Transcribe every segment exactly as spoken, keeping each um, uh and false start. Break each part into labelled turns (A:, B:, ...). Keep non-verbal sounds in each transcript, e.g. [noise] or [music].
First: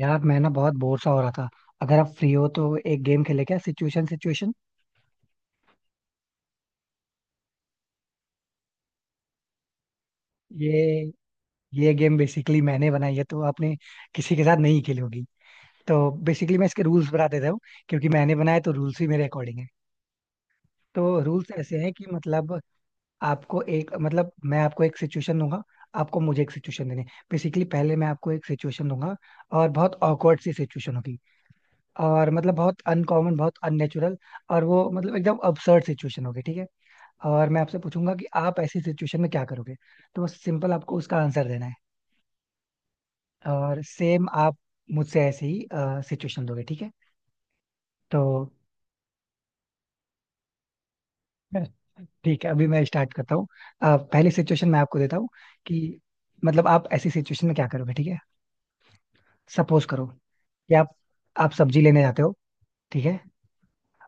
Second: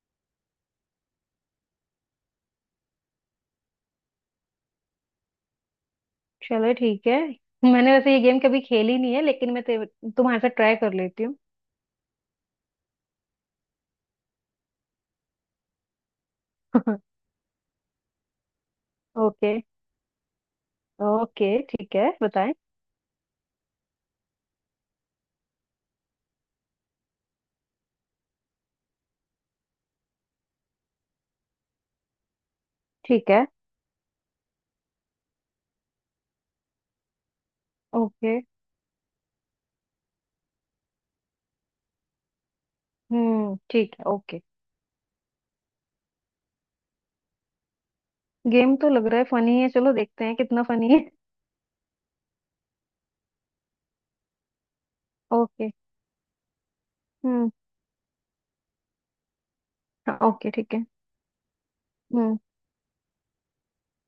A: यार मैं ना बहुत बोर सा हो रहा था। अगर आप फ्री हो तो एक गेम खेले, क्या सिचुएशन सिचुएशन।
B: चलो ठीक है। मैंने वैसे ये गेम कभी खेली नहीं है लेकिन मैं ते- तुम्हारे साथ ट्राई कर
A: ये
B: लेती हूँ।
A: ये गेम बेसिकली मैंने बनाई है, तो आपने किसी के साथ नहीं खेली होगी। तो बेसिकली मैं इसके रूल्स
B: [laughs]
A: बता देता हूँ, क्योंकि मैंने बनाया तो रूल्स भी मेरे
B: ओके।
A: अकॉर्डिंग है। तो रूल्स
B: ओके
A: ऐसे हैं
B: ठीक
A: कि
B: है बताएं।
A: मतलब आपको एक मतलब मैं आपको एक सिचुएशन दूंगा, आपको मुझे एक सिचुएशन देनी। बेसिकली पहले मैं आपको एक सिचुएशन दूंगा, और बहुत ऑकवर्ड सी सिचुएशन होगी, और मतलब बहुत
B: ठीक
A: अनकॉमन,
B: है
A: बहुत अननेचुरल, और वो मतलब एकदम अबसर्ड सिचुएशन होगी, ठीक है। और मैं आपसे पूछूंगा कि
B: ओके।
A: आप ऐसी सिचुएशन में क्या करोगे। तो बस सिंपल आपको उसका आंसर देना है।
B: हम्म
A: और
B: ठीक है
A: सेम
B: ओके।
A: आप मुझसे ऐसे ही सिचुएशन दोगे, ठीक है। तो
B: गेम तो लग रहा है फनी है चलो देखते हैं कितना फनी है।
A: ठीक है, अभी मैं स्टार्ट करता हूँ। अ, पहली सिचुएशन मैं आपको देता हूँ
B: ओके।
A: कि मतलब आप ऐसी सिचुएशन
B: हम्म।
A: में क्या करोगे, ठीक है। सपोज करो
B: हाँ ओके ठीक
A: कि
B: है।
A: आप आप सब्जी लेने जाते हो,
B: हम्म।
A: ठीक है।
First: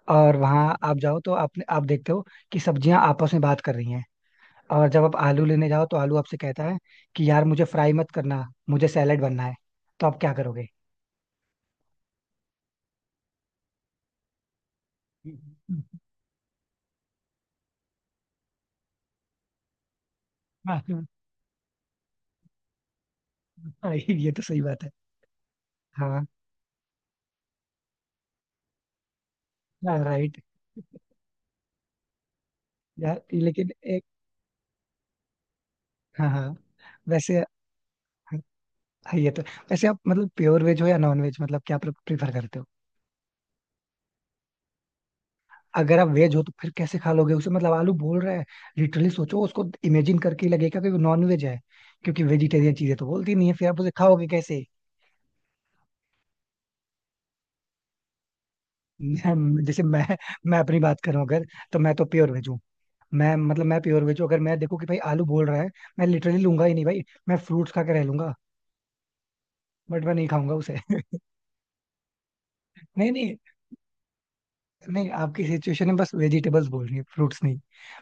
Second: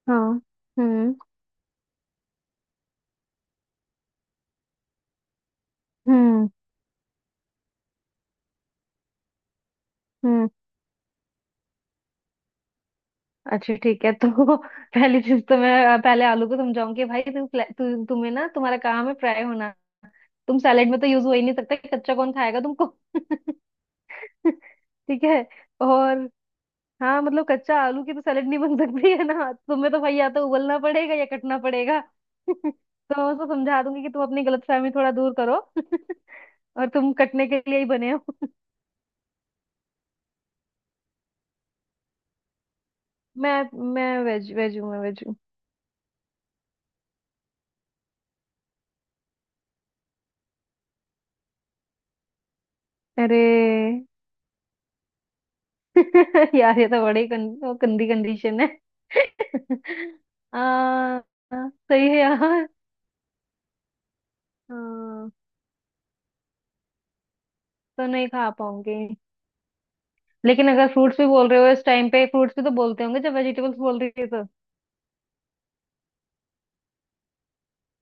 B: हाँ।
A: और वहां आप
B: हम्म।
A: जाओ तो आपने आप देखते हो कि सब्जियां आपस में बात कर रही हैं। और जब आप आलू लेने जाओ तो आलू आपसे
B: हम्म।
A: कहता है कि यार मुझे फ्राई मत करना, मुझे सैलेड बनना है, तो आप क्या
B: हम्म।
A: करोगे?
B: अच्छा ठीक है तो [laughs] पहली चीज तो मैं अ,
A: [laughs]
B: पहले आलू को समझाऊंगी, भाई तू, फ्ला- तू तुम्हें ना तुम्हारा काम है फ्राई होना। तुम
A: हाँ।
B: सैलेड में तो यूज हो ही नहीं सकता, कच्चा कौन खाएगा तुमको। [laughs]
A: हाँ, ये तो
B: [laughs]
A: सही बात है।
B: ठीक है।
A: हाँ
B: और। हाँ, मतलब कच्चा आलू की तो सैलेड नहीं बन सकती है ना, तुम्हें
A: हाँ
B: तो भाई या
A: राइट,
B: तो उबलना पड़ेगा या कटना पड़ेगा। [laughs] तो
A: यार
B: मैं उसको
A: लेकिन
B: समझा दूंगी
A: एक।
B: कि तुम अपनी गलतफहमी थोड़ा दूर करो।
A: हाँ हाँ,
B: [laughs] और तुम
A: वैसे,
B: कटने के लिए ही बने हो। [laughs]
A: हाँ, ये तो, वैसे। आप मतलब प्योर वेज हो या नॉन वेज, मतलब क्या प्रीफर करते हो?
B: मैं मैं वेज वेज हूँ, मैं वेज हूँ।
A: अगर आप वेज हो तो फिर कैसे खा लोगे उसे, मतलब आलू बोल रहा है। लिटरली सोचो, उसको इमेजिन करके ही लगेगा कि वो नॉन वेज है, क्योंकि वेजिटेरियन चीजें तो बोलती नहीं है, फिर आप उसे
B: अरे।
A: खाओगे कैसे?
B: [laughs] यार ये तो बड़ी कं, गंदी कंडीशन है।
A: [laughs] मैं- जैसे
B: [laughs]
A: मैं मैं
B: आ,
A: अपनी बात करूं अगर, तो मैं तो
B: सही है
A: प्योर वेज हूँ,
B: यार।
A: मैं मतलब मैं प्योर वेज हूँ। अगर मैं देखूं कि भाई आलू
B: हाँ,
A: बोल रहा है, मैं लिटरली लूंगा ही नहीं भाई, मैं फ्रूट्स खा के रह
B: तो नहीं
A: लूंगा,
B: खा पाऊंगी।
A: बट मैं नहीं खाऊंगा
B: लेकिन
A: उसे।
B: अगर फ्रूट्स
A: [laughs]
B: भी बोल रहे हो इस टाइम पे, फ्रूट्स भी तो बोलते
A: नहीं
B: होंगे जब
A: नहीं,
B: वेजिटेबल्स बोल रही है तो।
A: नहीं आपकी सिचुएशन में बस वेजिटेबल्स बोल रही है, फ्रूट्स नहीं,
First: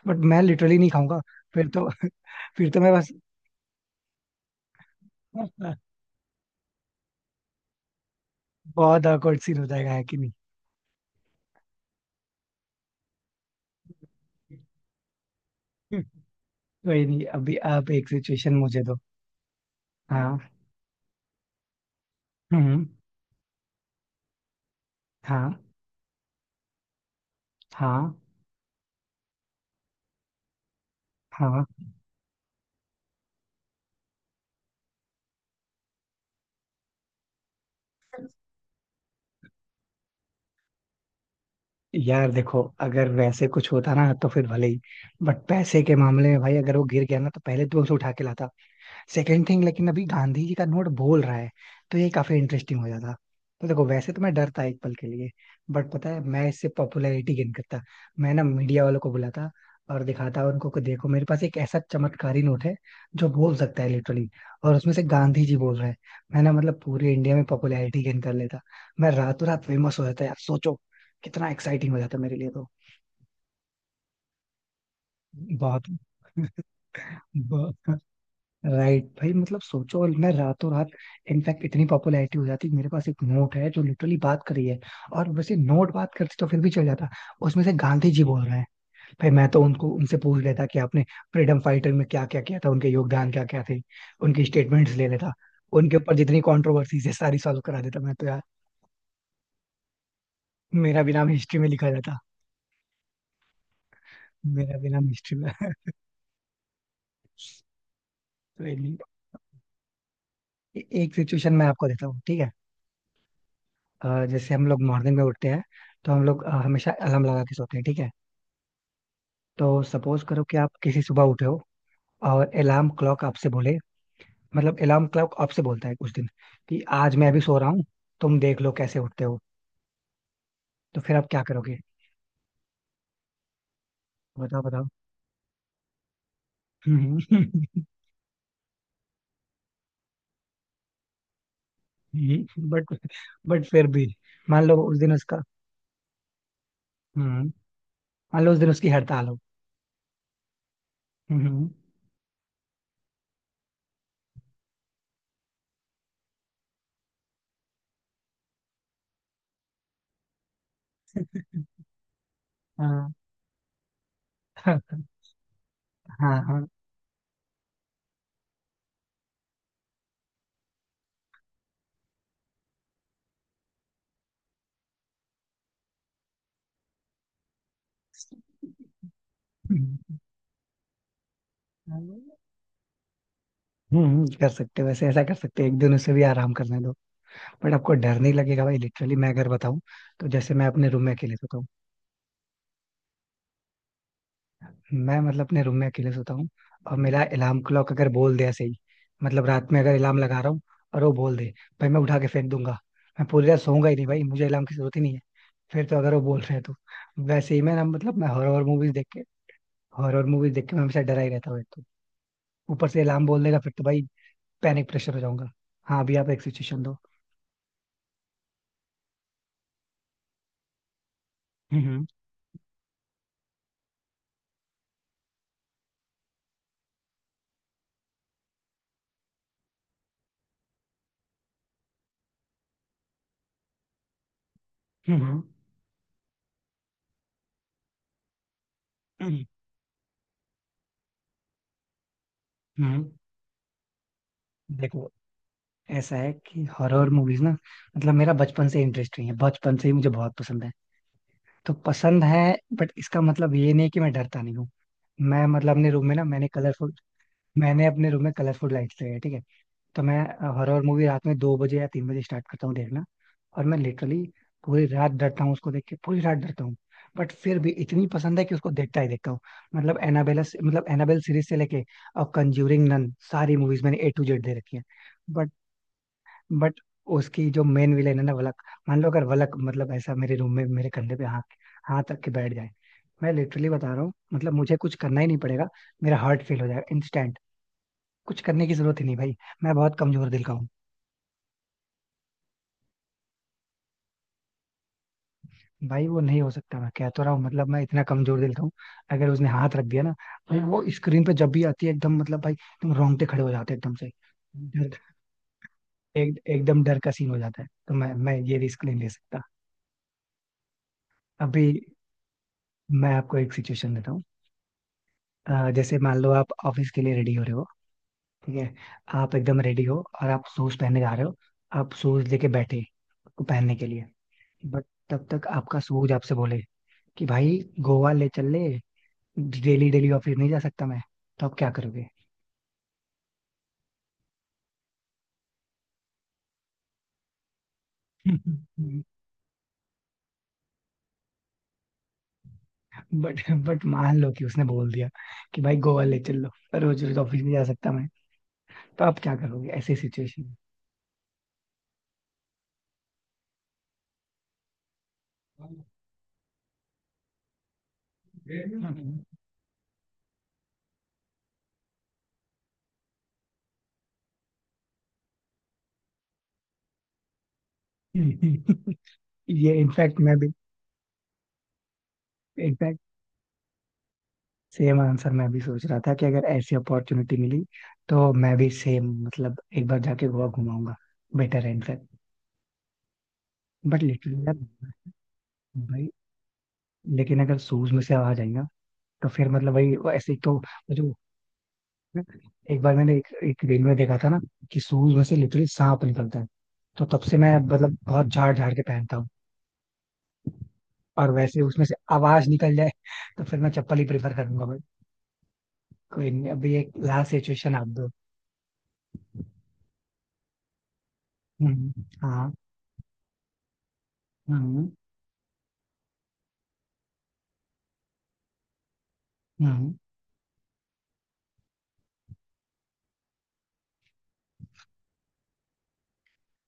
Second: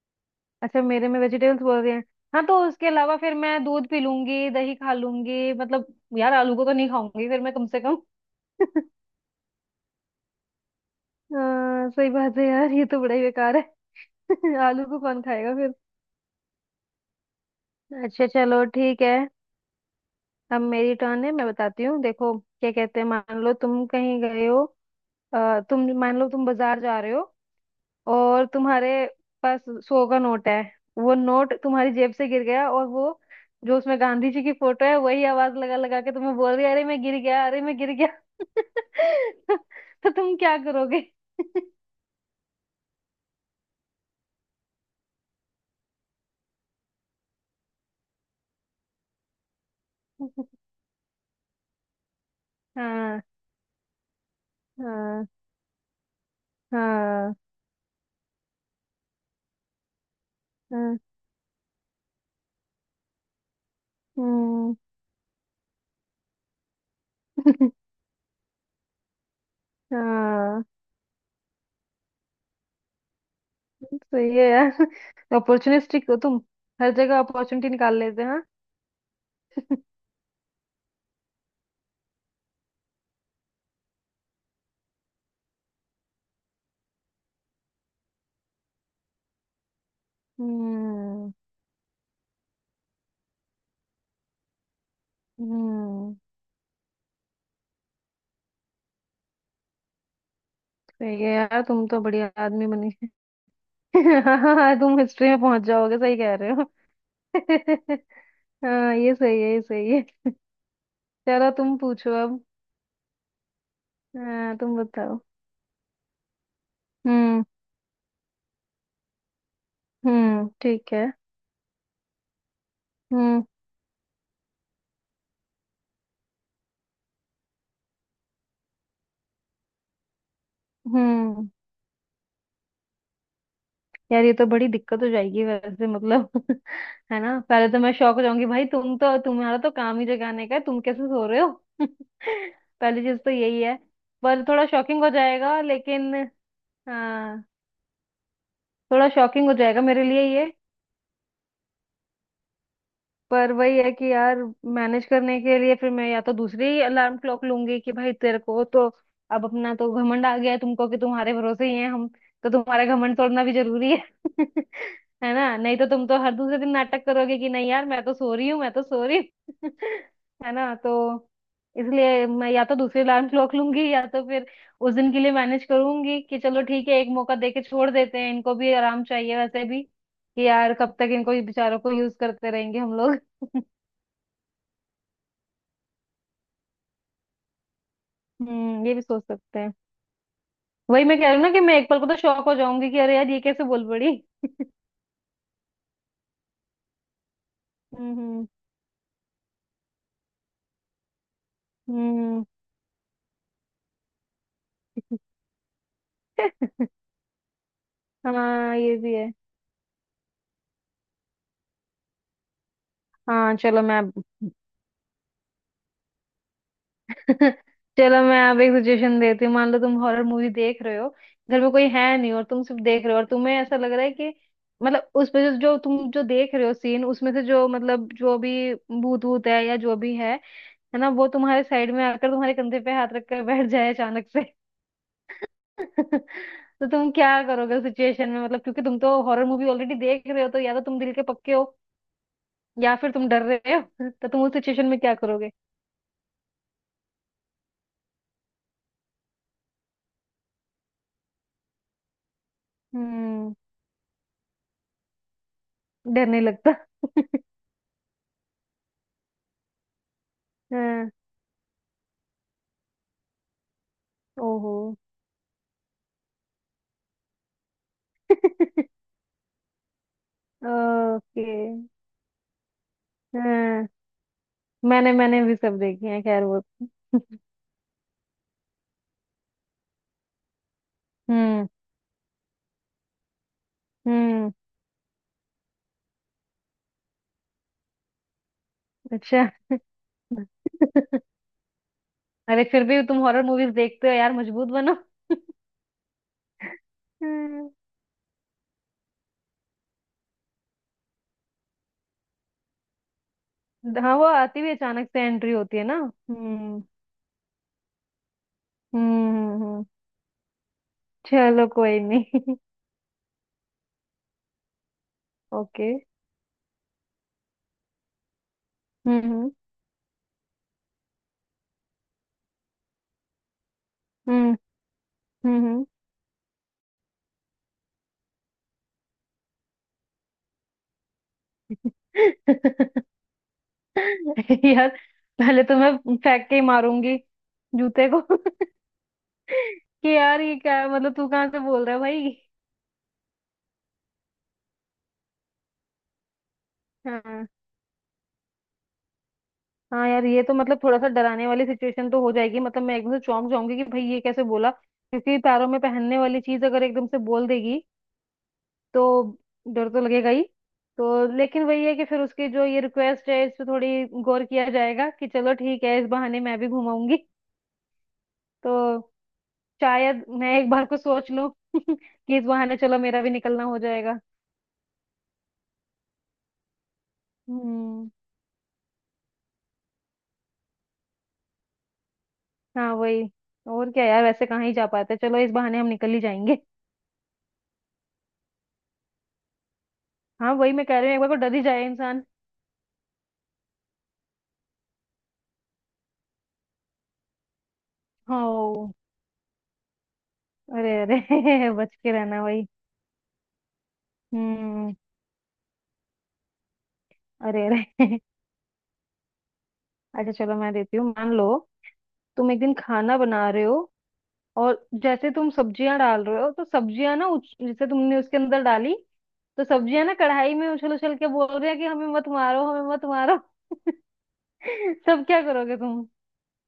A: बट मैं लिटरली
B: अच्छा
A: नहीं
B: मेरे में
A: खाऊंगा।
B: वेजिटेबल्स
A: फिर
B: बोल
A: तो
B: रहे हैं। हाँ
A: [laughs]
B: तो
A: फिर तो
B: उसके
A: मैं बस,
B: अलावा फिर मैं दूध पी लूंगी दही खा लूंगी, मतलब। यार आलू को तो नहीं खाऊंगी फिर मैं कम से कम। [laughs]
A: बहुत awkward सीन हो जाएगा, है कि नहीं?
B: हाँ सही बात है यार, ये तो बड़ा ही बेकार है। [laughs] आलू को कौन खाएगा फिर।
A: [laughs] कोई नहीं, अभी आप एक
B: अच्छा
A: सिचुएशन
B: चलो
A: मुझे दो।
B: ठीक है।
A: हाँ,
B: अब मेरी टर्न है, मैं बताती हूँ देखो क्या
A: हम्म,
B: कहते हैं। मान लो तुम कहीं गए हो। अ,
A: हाँ,
B: तुम मान लो तुम बाजार जा रहे हो
A: हाँ,
B: और तुम्हारे पास सौ का नोट है। वो नोट
A: हाँ।
B: तुम्हारी जेब से गिर गया और वो जो उसमें गांधी जी की फोटो है वही आवाज लगा लगा के तुम्हें बोल रही है, अरे मैं गिर गया, अरे मैं गिर गया। [laughs] तो, तो तुम क्या करोगे।
A: यार देखो, अगर वैसे कुछ होता ना तो फिर भले ही, बट पैसे के मामले में भाई अगर वो गिर गया ना तो पहले तो मैं उसे उठा के लाता। सेकंड थिंग, लेकिन अभी गांधी जी का
B: [laughs]
A: नोट बोल रहा है, तो ये काफी इंटरेस्टिंग हो जाता।
B: हाँ।
A: तो देखो, वैसे तो मैं डरता एक पल के
B: हाँ।
A: लिए, बट पता है मैं इससे
B: हाँ।
A: पॉपुलैरिटी गेन करता। मैं ना मीडिया वालों को बुलाता और दिखाता उनको को,
B: हाँ।
A: देखो मेरे पास एक ऐसा चमत्कारी नोट है जो बोल सकता है लिटरली,
B: हम्म।
A: और उसमें से गांधी जी बोल रहे हैं। मैं ना मतलब पूरे इंडिया में
B: [laughs]
A: पॉपुलैरिटी गेन कर लेता, मैं रातों रात फेमस हो जाता, यार
B: हाँ
A: सोचो कितना एक्साइटिंग हो जाता मेरे लिए, तो
B: सही है यार,
A: बहुत।
B: अपॉर्चुनिस्टिक हो तुम।
A: [laughs]
B: हर जगह अपॉर्चुनिटी निकाल
A: बहुत
B: लेते हैं हाँ?
A: राइट भाई, मतलब सोचो,
B: [laughs]
A: और मैं रातों रात इनफैक्ट इतनी पॉपुलैरिटी हो जाती, मेरे पास एक नोट है जो लिटरली बात करी है, और वैसे नोट बात करते तो फिर भी चल जाता, उसमें से गांधी जी बोल रहे हैं। भाई मैं तो उनको उनसे पूछ लेता कि आपने
B: हम्म।
A: फ्रीडम फाइटर में क्या क्या किया था, उनके योगदान क्या क्या थे, उनकी स्टेटमेंट्स ले लेता, उनके ऊपर
B: हम्म।
A: जितनी कॉन्ट्रोवर्सीज है सारी सॉल्व करा देता मैं तो, यार मेरा भी
B: सही
A: नाम
B: है
A: हिस्ट्री
B: यार,
A: में
B: तुम
A: लिखा
B: तो
A: जाता,
B: बढ़िया आदमी बनी। [laughs] हाँ
A: मेरा भी
B: तुम
A: नाम
B: हिस्ट्री
A: हिस्ट्री
B: में
A: में।
B: पहुंच
A: [laughs]
B: जाओगे, सही कह रहे हो। [laughs]
A: तो ये
B: हाँ
A: नहीं।
B: ये सही है, ये सही है।
A: ए- एक
B: चलो
A: सिचुएशन मैं
B: तुम
A: आपको देता
B: पूछो
A: हूँ,
B: अब।
A: ठीक है। अ, जैसे
B: हाँ
A: हम
B: तुम
A: लोग मॉर्निंग
B: बताओ।
A: में उठते हैं, तो हम लोग अ, हमेशा अलार्म लगा
B: हम्म।
A: के सोते हैं, ठीक है। तो सपोज करो
B: हम्म
A: कि आप
B: ठीक
A: किसी
B: है।
A: सुबह उठे हो, और अलार्म क्लॉक
B: हम्म।
A: आपसे बोले, मतलब अलार्म क्लॉक आपसे बोलता है कुछ दिन कि आज मैं अभी सो रहा हूँ, तुम देख लो कैसे उठते हो, तो फिर आप क्या
B: हम्म।
A: करोगे?
B: यार ये तो
A: बताओ
B: बड़ी
A: बताओ।
B: दिक्कत हो जाएगी वैसे, मतलब, [laughs] है ना,
A: हम्म।
B: पहले तो
A: [laughs]
B: मैं शौक हो जाऊंगी, भाई तुम तो, तुम्हारा तो काम ही जगाने का है, तुम कैसे सो रहे हो। [laughs]
A: बट
B: पहली चीज तो यही
A: बट
B: है।
A: फिर भी
B: पर
A: मान
B: थोड़ा
A: लो उस
B: शॉकिंग हो
A: दिन उसका
B: जाएगा लेकिन। हाँ।
A: हम्म, मान लो उस दिन उसकी
B: थोड़ा
A: हड़ताल हो।
B: शॉकिंग हो जाएगा मेरे लिए ये।
A: हम्म,
B: पर वही है कि यार, मैनेज करने के लिए फिर मैं या तो दूसरी अलार्म क्लॉक लूंगी कि भाई तेरे को तो अब अपना तो घमंड आ गया है, तुमको कि तुम्हारे भरोसे ही हैं हम, तो तुम्हारा
A: हाँ।
B: घमंड तोड़ना भी जरूरी है। [laughs]
A: [laughs]
B: है ना, नहीं तो तुम तो हर
A: हाँ,
B: दूसरे
A: हाँ,
B: दिन नाटक करोगे कि नहीं यार मैं तो सो रही हूँ, मैं तो सो रही हूँ। [laughs] है ना, तो इसलिए मैं या तो दूसरी अलार्म क्लॉक लूंगी या तो फिर उस दिन के लिए मैनेज करूंगी कि चलो ठीक है एक मौका दे के छोड़ देते हैं, इनको भी आराम चाहिए वैसे भी,
A: हम्म,
B: कि यार कब तक इनको, ये बेचारों को यूज करते रहेंगे हम लोग।
A: हम्म, कर सकते हो, वैसे ऐसा कर सकते हो, एक दिन उसे भी आराम करने दो। बट आपको डर नहीं लगेगा भाई,
B: हम्म ये भी
A: लिटरली
B: सोच
A: मैं अगर
B: सकते हैं।
A: बताऊं, तो जैसे मैं अपने रूम
B: वही
A: में
B: मैं कह
A: अकेले
B: रही हूँ ना
A: सोता
B: कि
A: हूँ,
B: मैं एक पल को तो शौक हो जाऊंगी कि अरे यार ये कैसे बोल पड़ी।
A: मैं मतलब अपने रूम में अकेले सोता हूँ, और मेरा अलार्म क्लॉक अगर बोल दे
B: हम्म।
A: ऐसे ही, मतलब रात में अगर अलार्म लगा रहा हूँ और वो बोल दे, भाई मैं उठा के
B: हम्म।
A: फेंक दूंगा। मैं पूरी रात सोऊंगा ही नहीं भाई, मुझे अलार्म की जरूरत ही नहीं है, फिर तो अगर वो बोल रहे हैं तो।
B: हम्म।
A: वैसे ही मैं ना मतलब
B: [laughs]
A: मैं हॉरर
B: हाँ
A: मूवीज
B: ये
A: देख
B: भी
A: के,
B: है।
A: हॉरर मूवीज देख के मैं हमेशा डरा ही रहता हूँ एक तो, ऊपर से अलार्म बोल
B: हाँ
A: देगा फिर
B: चलो
A: तो
B: मैं
A: भाई
B: अब-
A: पैनिक प्रेशर हो जाऊंगा। हाँ अभी आप एक सिचुएशन दो।
B: [laughs] चलो मैं अब एक सजेशन देती हूँ। मान लो तुम हॉरर मूवी देख रहे हो, घर में कोई
A: हम्म,
B: है नहीं और तुम सिर्फ देख रहे हो और तुम्हें ऐसा लग रहा है कि, मतलब उसमें जो जो तुम जो देख रहे हो सीन, उसमें से जो मतलब जो भी भूत भूत है या जो भी है है ना, वो तुम्हारे साइड में आकर तुम्हारे कंधे पे हाथ रखकर बैठ जाए अचानक।
A: हम्म, हम्म,
B: [laughs] तो तुम क्या करोगे उस सिचुएशन में, मतलब क्योंकि तुम तो
A: हम्म,
B: हॉरर मूवी ऑलरेडी देख रहे हो, तो या तो तुम दिल के पक्के हो या
A: हम्म।
B: फिर तुम डर रहे हो। [laughs] तो तुम उस सिचुएशन में
A: देखो,
B: क्या करोगे।
A: ऐसा है कि हॉरर मूवीज ना, मतलब मेरा बचपन से इंटरेस्ट नहीं है, बचपन से ही मुझे बहुत पसंद है, तो पसंद है, बट इसका
B: हम्म।
A: मतलब ये नहीं कि मैं डरता नहीं हूँ। मैं मतलब अपने रूम में ना
B: डर नहीं
A: मैंने
B: लगता।
A: कलरफुल,
B: [laughs]
A: मैंने अपने रूम में कलरफुल लाइट्स लगाई है, ठीक है। तो मैं हॉरर मूवी
B: हाँ।
A: रात में दो बजे या तीन बजे स्टार्ट करता हूँ देखना, और मैं लिटरली
B: ओहो।
A: पूरी रात डरता हूँ उसको देख के, पूरी रात डरता हूँ, बट फिर भी इतनी पसंद है कि उसको देखता
B: [laughs]
A: ही देखता हूँ। मतलब एनाबेला मतलब एनाबेल सीरीज
B: ओके।
A: से लेके और कंज्यूरिंग नन, सारी मूवीज
B: हाँ,
A: मैंने ए टू जेड दे रखी है।
B: मैंने मैंने भी सब देखी है खैर वो।
A: बट
B: [laughs]
A: उसकी जो मेन विलेन है ना वलक, मान लो अगर वलक मतलब ऐसा मेरे रूम में मेरे कंधे पे हाथ
B: हम्म।
A: हाथ रख के बैठ जाए, मैं लिटरली बता रहा हूँ
B: हम्म।
A: मतलब मुझे कुछ करना ही नहीं पड़ेगा, मेरा हार्ट फेल हो जाएगा इंस्टेंट, कुछ करने की जरूरत ही नहीं भाई,
B: अच्छा।
A: मैं बहुत कमजोर
B: [laughs]
A: दिल का हूँ।
B: अरे फिर भी तुम हॉरर मूवीज देखते हो यार, मजबूत बनो। [laughs]
A: भाई वो नहीं हो सकता, मैं कह तो रहा हूँ, मतलब
B: हम्म,
A: मैं इतना कमजोर दिल का हूँ, अगर उसने हाथ रख दिया ना, भाई वो स्क्रीन पे जब भी आती है एकदम, मतलब भाई एकदम रोंगटे खड़े हो जाते हैं एकदम से,
B: हाँ वो आती भी
A: डर
B: अचानक से, एंट्री होती है ना।
A: एक
B: हम्म।
A: एकदम डर का सीन हो जाता है, तो मैं मैं ये रिस्क नहीं ले
B: हम्म।
A: सकता।
B: हम्म, हम्म,
A: अभी
B: चलो कोई नहीं। [laughs]
A: मैं आपको एक सिचुएशन देता हूँ, अ,
B: ओके।
A: जैसे मान लो आप ऑफिस के लिए रेडी हो रहे हो, ठीक है। आप
B: हम्म।
A: एकदम रेडी हो और आप शूज पहनने जा रहे हो, आप शूज लेके बैठे को पहनने के लिए,
B: हम्म।
A: बट तब तक
B: हम्म। हम्म।
A: आपका
B: हम्म।
A: सूझ आपसे बोले कि भाई गोवा ले चल ले, डेली डेली ऑफिस नहीं जा सकता मैं, तो आप क्या करोगे?
B: [laughs] यार पहले तो मैं फेंक के ही मारूंगी जूते को। [laughs]
A: [laughs]
B: कि यार ये क्या है? मतलब तू कहाँ से बोल रहा है भाई।
A: बट बट मान लो कि उसने बोल दिया कि भाई गोवा ले चल लो, रोज रोज ऑफिस
B: हाँ।
A: नहीं जा सकता मैं, तो आप क्या करोगे ऐसी
B: हाँ यार ये
A: सिचुएशन
B: तो
A: में?
B: मतलब थोड़ा सा डराने वाली सिचुएशन तो हो जाएगी, मतलब मैं एकदम से चौंक जाऊंगी कि भाई ये कैसे बोला, क्योंकि पैरों में पहनने वाली चीज अगर एकदम से बोल देगी तो
A: [laughs]
B: डर तो लगेगा ही। तो लेकिन वही है कि फिर उसकी जो ये रिक्वेस्ट है इस पे थोड़ी गौर किया जाएगा कि चलो ठीक है इस बहाने मैं भी घुमाऊंगी, तो
A: ये इनफैक्ट
B: शायद
A: मैं भी,
B: मैं एक बार को सोच लूं [laughs] कि इस बहाने चलो मेरा भी निकलना हो जाएगा।
A: सेम आंसर मैं भी सोच रहा था, कि अगर ऐसी अपॉर्चुनिटी मिली
B: हम्म।
A: तो मैं भी सेम मतलब एक बार जाके गोवा घुमाऊंगा, बेटर है इनफैक्ट।
B: हाँ वही, और
A: बट
B: क्या यार,
A: लिटरली
B: वैसे
A: यार
B: कहाँ ही जा पाते, चलो इस बहाने हम
A: भाई,
B: निकल ही जाएंगे।
A: लेकिन अगर शूज में से आवाज आई ना तो फिर मतलब वही वो ऐसे ही तो
B: हाँ वही मैं
A: वो
B: कह रही
A: जो,
B: हूँ, एक बार को डर ही जाए इंसान।
A: एक बार मैंने एक, एक रील में देखा था ना कि शूज में से लिटरली सांप निकलता है, तो तब से मैं मतलब बहुत झाड़ झाड़ के
B: हाँ।
A: पहनता हूँ।
B: अरे अरे।
A: और वैसे
B: [laughs]
A: उसमें से
B: बच के रहना
A: आवाज
B: वही।
A: निकल जाए तो फिर मैं चप्पल ही प्रेफर करूंगा भाई।
B: हम्म।
A: कोई नहीं, अभी एक लास्ट
B: अरे
A: सिचुएशन आप दो।
B: अरे। [laughs] अच्छा चलो मैं देती हूँ, मान लो
A: हम्म,
B: तुम
A: हाँ,
B: एक दिन खाना बना रहे हो और
A: हम्म,
B: जैसे तुम सब्जियां डाल रहे हो, तो सब्जियां ना उछ- जैसे तुमने उसके अंदर डाली तो
A: हम्म।
B: सब्जियां ना कढ़ाई में उछल उछल के बोल रहे हैं कि हमें मत मारो, हमें मत मारो। [laughs] सब क्या करोगे तुम।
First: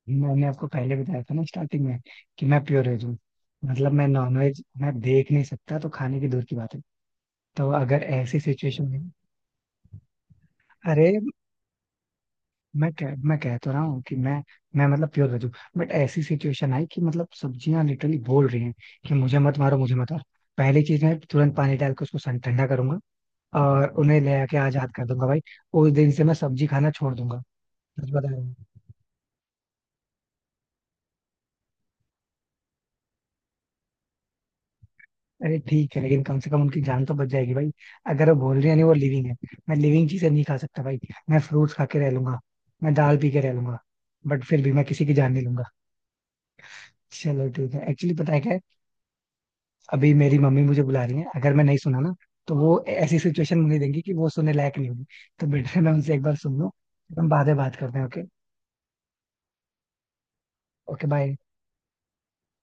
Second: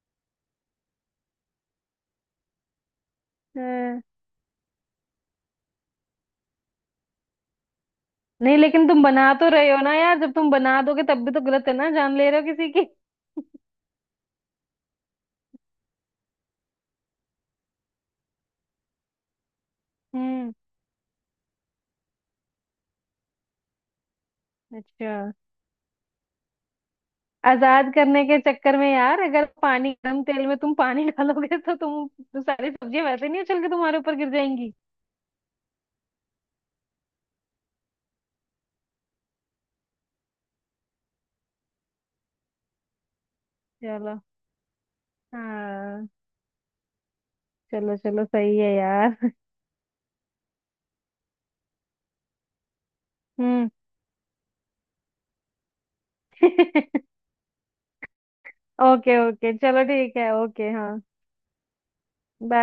A: मैंने आपको पहले बताया था ना स्टार्टिंग में कि मैं प्योर वेज हूँ, मतलब
B: हाँ।
A: मैं नॉनवेज मैं देख नहीं सकता, तो खाने की दूर की बात है, तो अगर ऐसी
B: नहीं
A: सिचुएशन
B: लेकिन
A: में,
B: तुम बना तो रहे हो ना यार, जब तुम बना दोगे
A: अरे
B: तब भी तो गलत है ना, जान ले रहे हो किसी की।
A: मैं कह, मैं कह तो रहा हूँ कि मैं मैं मतलब प्योर वेज हूँ, बट ऐसी सिचुएशन आई कि मतलब सब्जियां लिटरली बोल रही हैं कि मुझे मत मारो, मुझे मत मारो।
B: हम्म।
A: पहली चीज, मैं तुरंत पानी डाल के उसको सन ठंडा करूंगा, और उन्हें ले आके आजाद कर
B: अच्छा।
A: दूंगा भाई। उस दिन से मैं सब्जी खाना छोड़ दूंगा,
B: आजाद
A: सच
B: करने
A: बता
B: के
A: रहा हूँ।
B: चक्कर में यार, अगर पानी, गर्म तेल में तुम पानी [laughs] डालोगे, तो तुम तो सारी सब्जियां वैसे नहीं उछल के तुम्हारे ऊपर गिर जाएंगी।
A: अरे ठीक है लेकिन कम से कम उनकी जान तो बच जाएगी भाई, अगर वो बोल रही है, नहीं वो लिविंग है, मैं लिविंग चीजें नहीं खा सकता भाई, मैं फ्रूट्स खा के रह लूंगा, मैं दाल पी के रह लूंगा,
B: चलो।
A: बट फिर भी मैं किसी की जान नहीं लूंगा।
B: हाँ।
A: चलो ठीक है,
B: चलो
A: एक्चुअली
B: चलो
A: पता है क्या
B: सही
A: है,
B: है यार। [laughs]
A: अभी मेरी मम्मी मुझे बुला रही है, अगर मैं नहीं सुना ना तो वो ऐसी सिचुएशन
B: हम्म।
A: मुझे देंगी कि वो सुनने लायक नहीं होगी, तो बेटर है मैं उनसे एक बार सुन लूं, फिर
B: [laughs]
A: हम बाद में बात करते हैं, ओके।
B: ओके ओके चलो ठीक है, ओके हाँ।
A: Okay bye.
B: बाय।